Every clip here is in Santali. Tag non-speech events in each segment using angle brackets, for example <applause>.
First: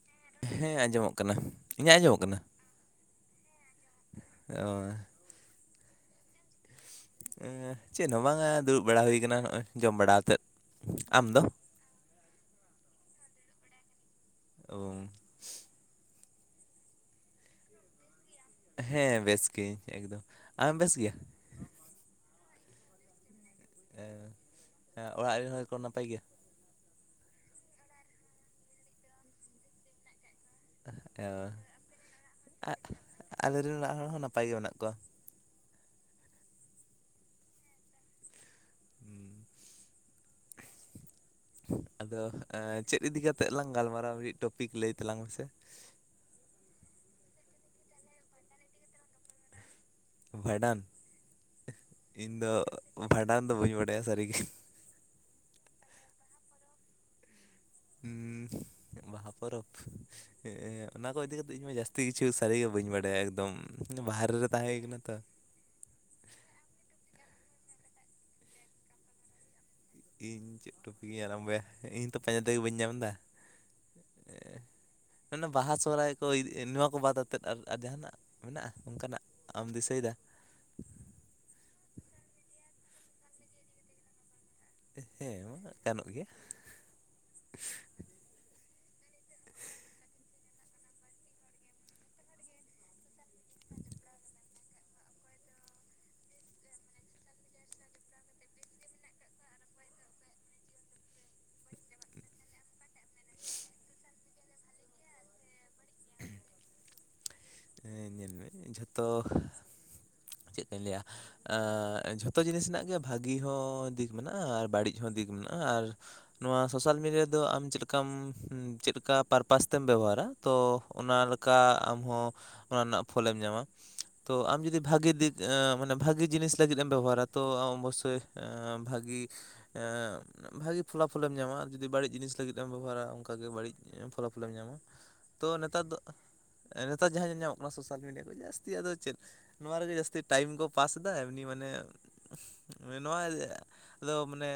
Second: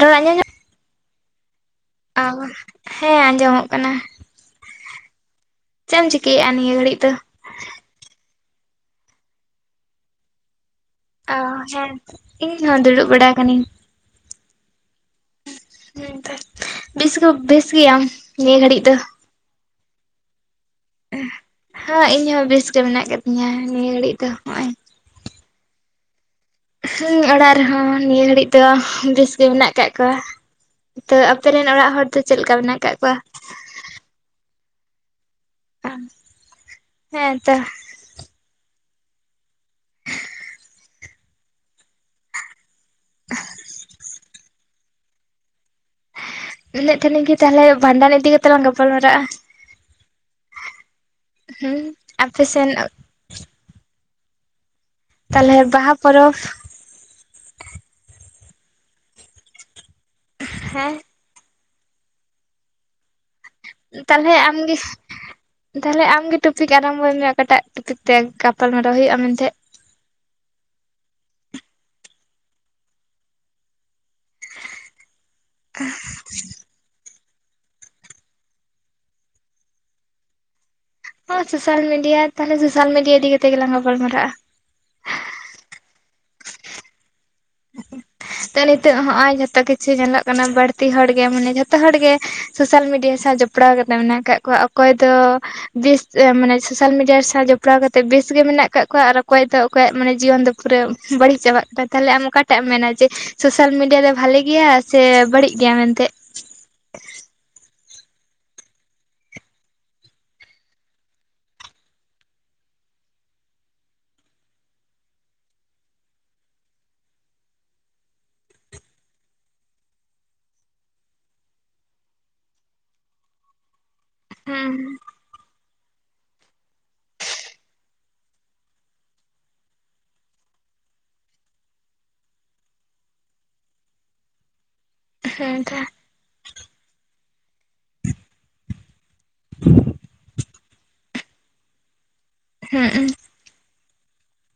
ᱨᱚᱲ ᱟᱸᱡᱚᱢ ᱧᱟᱢ ᱦᱮᱸ ᱟᱸᱡᱚᱢᱚᱜ ᱠᱟᱱᱟ ᱾ ᱚ ᱦᱮᱸ ᱟᱸᱡᱚᱢᱚᱜ ᱠᱟᱱᱟ ᱚ ᱾ ᱪᱮᱜ ᱮᱢ ᱪᱤᱠᱟᱹᱭᱮᱼᱟ ᱱᱤᱭᱟᱹ ᱜᱷᱟᱹᱲᱤᱡ ᱫᱚ? ᱮᱸ ᱪᱮᱫ ᱦᱚᱸ ᱵᱟᱝ-ᱟ ᱫᱩᱲᱩᱵ ᱵᱟᱲᱟ ᱦᱩᱭ ᱠᱟᱱᱟ ᱱᱚᱜᱼᱚᱭ ᱡᱚᱢ ᱵᱟᱲᱟ ᱟᱛᱮᱫ ᱾ ᱚ ᱦᱮᱸ ᱤᱧ ᱦᱚᱸ ᱫᱩᱲᱩᱵ ᱵᱟᱲᱟ ᱠᱟᱹᱱᱤᱧ ᱳᱻ ᱦᱩᱸ ᱛᱚ ᱵᱮᱥᱠᱩ ᱵᱮᱥ ᱜᱮᱭᱟᱢ? ᱱᱤᱭᱟᱹ ᱜᱷᱟᱹᱲᱤᱡ ᱫᱚ ᱦᱮᱸ ᱵᱮᱥ ᱜᱮᱭᱟᱹᱧ ᱮᱠᱫᱚᱢ ᱟᱢᱮᱢ ᱵᱮᱥ ᱜᱮᱭᱟ ᱦᱚᱸ ᱤᱧ ᱦᱚᱸ ᱵᱮᱥ ᱜᱮ ᱢᱮᱱᱟᱜ ᱠᱟᱫᱤᱧᱟ ᱱᱤᱭᱟᱹ ᱜᱷᱟᱹᱲᱤᱡ ᱫᱚ ᱦᱚᱸᱜᱼᱚᱭ ᱮᱸ ᱚᱲᱟᱜ ᱨᱮᱱ ᱦᱚᱲ ᱠᱚ ᱱᱟᱯᱟᱭ ᱜᱮᱭᱟ ᱦᱩᱸ ᱚᱲᱟᱜ ᱨᱮ ᱦᱚᱸ ᱱᱤᱭᱟᱹ ᱜᱷᱟᱹᱲᱤᱡ ᱫᱚ ᱵᱮᱥ ᱜᱮ ᱢᱮᱱᱟᱜ ᱠᱟᱜ ᱠᱚᱣᱟ ᱾ ᱛᱚ ᱟᱯᱮ ᱨᱮᱱ ᱚᱲᱟᱜ ᱦᱚᱲ ᱫᱚ ᱪᱮᱫ ᱞᱮᱠᱟ ᱢᱮᱱᱟᱜ ᱠᱟᱜ ᱠᱚᱣᱟ? ᱟᱞᱮᱨᱤᱱ ᱚᱲᱟᱜ ᱦᱚᱲ ᱦᱚᱸ ᱱᱟᱯᱟᱭ ᱜᱮ ᱢᱮᱱᱟᱜ ᱠᱚᱣᱟ ᱾ ᱚ ᱦᱮᱸ ᱛᱚ ᱾ ᱦᱩᱸᱢ ᱟᱫᱚ ᱮᱸ ᱪᱮᱫ ᱤᱫᱤ ᱠᱟᱛᱮᱜ ᱞᱟᱝ ᱜᱟᱞᱢᱟᱨᱟᱣ ᱢᱤᱫ ᱴᱚᱯᱤᱠ ᱞᱟᱹᱭ ᱛᱟᱞᱟᱝ ᱢᱮ ᱥᱮ? ᱞᱟᱹᱭᱮᱜ ᱛᱟᱦᱮᱞᱤᱧ ᱠᱤ ᱛᱟᱦᱞᱮ ᱵᱷᱟᱱᱰᱟᱱ ᱤᱫᱤ ᱠᱟᱛᱮ ᱞᱟᱝ ᱜᱟᱯᱟᱞᱢᱟᱨᱟᱜᱼᱟ ᱾ ᱵᱷᱟᱸᱰᱟᱱ ᱦᱩᱸ ᱤᱧ ᱫᱚ ᱟᱯᱮᱥᱮᱱ ᱵᱷᱟᱸᱰᱟᱱ ᱫᱚ ᱵᱟᱹᱧ ᱵᱟᱰᱟᱭᱟ ᱥᱟᱹᱨᱤ ᱜᱮ‌᱾ ᱛᱟᱞᱦᱮ ᱵᱟᱦᱟ ᱯᱚᱨᱚᱵᱽ, ᱩᱸ ᱵᱟᱦᱟ ᱯᱚᱨᱚᱵᱽ ᱮᱸ ᱦᱮᱸ ᱚᱱᱟ ᱠᱚ ᱤᱫᱤ ᱠᱟᱛᱮ ᱤᱧ ᱢᱟ ᱡᱟᱹᱥ ᱛᱤ ᱠᱤᱪᱷᱩ ᱥᱟᱹᱨᱤ ᱜᱮ ᱵᱟᱹᱧ ᱵᱟᱲᱟᱭᱟ ᱮᱠᱫᱚᱢ ᱵᱟᱦᱟᱨᱮ ᱨᱮ ᱛᱟᱦᱮᱸ ᱦᱩᱭ ᱠᱟᱱᱟ ᱛᱚ ᱾ ᱛᱟᱦᱞᱮ ᱟᱢ ᱜᱮ ᱴᱚᱯᱤᱠ ᱟᱨᱚᱢᱵᱚᱭ ᱢᱮ ᱚᱠᱟᱴᱟᱜ ᱴᱚᱯᱤᱠ ᱛᱮ ᱜᱟᱯᱟᱞ ᱢᱟᱨᱟᱣ ᱦᱩᱭᱩᱜᱼᱟ ᱢᱮᱱᱛᱮ ᱾ ᱤᱧ ᱪᱮᱫ ᱴᱚᱯᱤᱠ ᱤᱧ ᱟᱨᱚᱢᱵᱚᱭᱟ ᱤᱧ ᱛᱚ ᱯᱟᱸᱡᱟ ᱛᱮᱜᱮ ᱵᱟᱹᱧ ᱧᱟᱢ ᱫᱟ? ᱟᱱᱟ ᱵᱟᱦᱟ ᱥᱚᱦᱚᱨᱟᱭ ᱠᱚ ᱱᱚᱣᱟ ᱠᱚ ᱵᱟᱫ ᱟᱛᱮᱫ? ᱟᱨ ᱟᱨ ᱡᱟᱸᱦᱟᱱᱟᱜ ᱢᱮᱱᱟᱜᱼᱟ ᱚᱝᱠᱟᱱᱟᱜ ᱟᱢ ᱫᱤᱥᱟᱹᱭ ᱫᱟ᱾ ᱦᱚᱸ ᱥᱳᱥᱟᱞ ᱢᱤᱰᱤᱭᱟ ᱛᱟᱦᱞᱮ ᱥᱳᱥᱟᱞ ᱢᱤᱰᱤᱭᱟ ᱤᱫᱤ ᱠᱟᱛᱮ ᱜᱮ ᱞᱟᱝ ᱜᱟᱯᱟᱞᱢᱟᱨᱟᱜᱼᱟ ᱾ ᱦᱮᱸ ᱢᱟ ᱜᱟᱱᱚᱜ ᱜᱮᱭᱟ ᱾ <inaudible> ᱛᱚ ᱱᱤᱛᱚᱜ ᱦᱚᱸᱜᱼᱚᱭ ᱡᱷᱚᱛᱚ ᱠᱤᱪᱷᱩ ᱧᱮᱞᱚᱜ ᱠᱟᱱᱟ ᱵᱟᱹᱲᱛᱤ ᱦᱚᱲ ᱜᱮ ᱢᱟᱱᱮ ᱡᱷᱚᱛᱚ ᱦᱚᱲ ᱜᱮ ᱥᱳᱥᱟᱞ ᱢᱤᱰᱤᱭᱟ ᱡᱚᱯᱲᱟᱣ ᱠᱟᱛᱮ ᱢᱮᱱᱟᱜ ᱠᱟᱜ ᱠᱚᱣᱟ ᱚᱠᱚᱭ ᱫᱚ, ᱵᱮᱥ ᱢᱟᱱᱮ ᱥᱳᱥᱟᱞ ᱢᱤᱰᱤᱭᱟ ᱥᱟᱶ ᱡᱚᱯᱲᱟᱣ ᱠᱟᱛᱮᱜ ᱵᱮᱥ ᱜᱮ ᱢᱮᱱᱟᱜ ᱠᱟᱜ ᱠᱚᱣᱟ ᱟᱨ ᱚᱠᱚᱭ ᱫᱚ ᱚᱠᱚᱭᱟᱜ ᱢᱟᱱᱮ ᱡᱤᱭᱚᱱ ᱫᱚ ᱯᱩᱨᱟᱹ ᱵᱟᱹᱲᱤᱡ ᱪᱟᱵᱟᱜ ᱠᱟᱱᱟ ᱛᱟᱦᱞᱮ ᱟᱢ ᱚᱠᱟᱴᱟᱜ ᱮᱢ ᱢᱮᱱᱟ ᱡᱮ ᱥᱳᱥᱟᱞ ᱢᱤᱰᱤᱭᱟ ᱨᱮ ᱵᱷᱟᱞᱮ ᱜᱮᱭᱟ ᱥᱮ ᱵᱟᱹᱲᱤᱡ ᱜᱮᱭᱟ ᱢᱮᱱ ᱛᱮ ᱾ ᱦᱮᱸ ᱧᱮᱞ ᱢᱮ ᱡᱷᱚᱛᱚ ᱪᱮᱫ ᱠᱟᱹᱧ ᱞᱟᱹᱭᱟ? ᱟᱸᱻ ᱡᱷᱚᱛᱚ ᱡᱤᱱᱤᱥ ᱨᱮᱱᱟᱜ ᱜᱮ ᱵᱷᱟᱹᱜᱤ ᱦᱚᱸ ᱫᱤᱠ ᱢᱮᱱᱟᱜᱼᱟ ᱟᱨ ᱵᱟᱹᱲᱤᱡ ᱦᱚᱸ ᱫᱤᱠ ᱢᱮᱱᱟᱜᱼᱟ ᱟᱨ ᱱᱚᱣᱟ ᱥᱳᱥᱟᱞ ᱢᱤᱰᱤᱭᱟ ᱫᱚ ᱟᱢ ᱪᱮᱫᱠᱟᱢ ᱪᱮᱫᱠᱟ ᱯᱟᱨᱯᱟᱥ ᱛᱮᱢ ᱵᱮᱵᱚᱦᱟᱨᱟ, ᱛᱚ ᱚᱱᱟ ᱞᱮᱠᱟ ᱟᱢᱦᱚᱸ ᱚᱱᱟ ᱨᱮᱱᱟᱜ ᱯᱷᱚᱞᱮᱢ ᱧᱟᱢᱟ। ᱛᱚ ᱟᱢ ᱦᱩᱸ ᱡᱩᱫᱤ ᱵᱷᱟᱜᱮ ᱫᱤᱠ ᱡᱮ ᱢᱟᱱᱮ ᱵᱷᱟᱜᱮ ᱡᱤᱱᱤᱥ ᱞᱟᱹᱜᱤᱫ ᱮᱢ ᱵᱮᱵᱚᱦᱟᱨᱟ ᱛᱚ, ᱚᱵᱚᱥᱥᱳᱭ ᱮᱻ ᱵᱷᱟᱹᱜᱤ ᱮᱻ ᱵᱷᱟᱹᱜᱤ ᱯᱷᱚᱞᱟᱯᱷᱚᱞᱮᱢ ᱧᱟᱢᱟ। ᱟᱨ ᱡᱩᱫᱤ ᱵᱟᱹᱲᱤᱡ ᱡᱤᱱᱤᱥ ᱞᱟᱹᱜᱤᱫ ᱮᱢ ᱵᱮᱵᱚᱦᱟᱨᱟ, ᱚᱱᱠᱟᱜᱮ ᱵᱟᱹᱲᱤᱡ ᱮᱻ ᱯᱷᱚᱞᱟ ᱯᱷᱚᱞᱮᱢ ᱧᱟᱢᱟ। ᱛᱚ ᱦᱩᱸ ᱱᱮᱛᱟᱨ ᱫᱚ, ᱮ ᱱᱮᱛᱟᱨ ᱡᱟᱦᱟᱸ ᱧᱮᱞ ᱧᱟᱢᱚᱜ ᱠᱟᱱᱟ ᱥᱳᱥᱟᱞ ᱢᱤᱰᱤᱭᱟ ᱨᱮ ᱡᱟᱹᱥᱛᱤ, ᱟᱫᱚ ᱪᱮᱫ? ᱱᱚᱣᱟ ᱨᱮᱜᱮ ᱡᱟᱹᱥᱛᱤ ᱴᱟᱭᱤᱢ ᱠᱚ ᱯᱟᱥ ᱮᱫᱟ। ᱮᱢᱱᱤ ᱢᱟᱱᱮ ᱦᱩᱸ ᱱᱚᱣᱟ ᱟᱫᱚ ᱢᱟᱱᱮ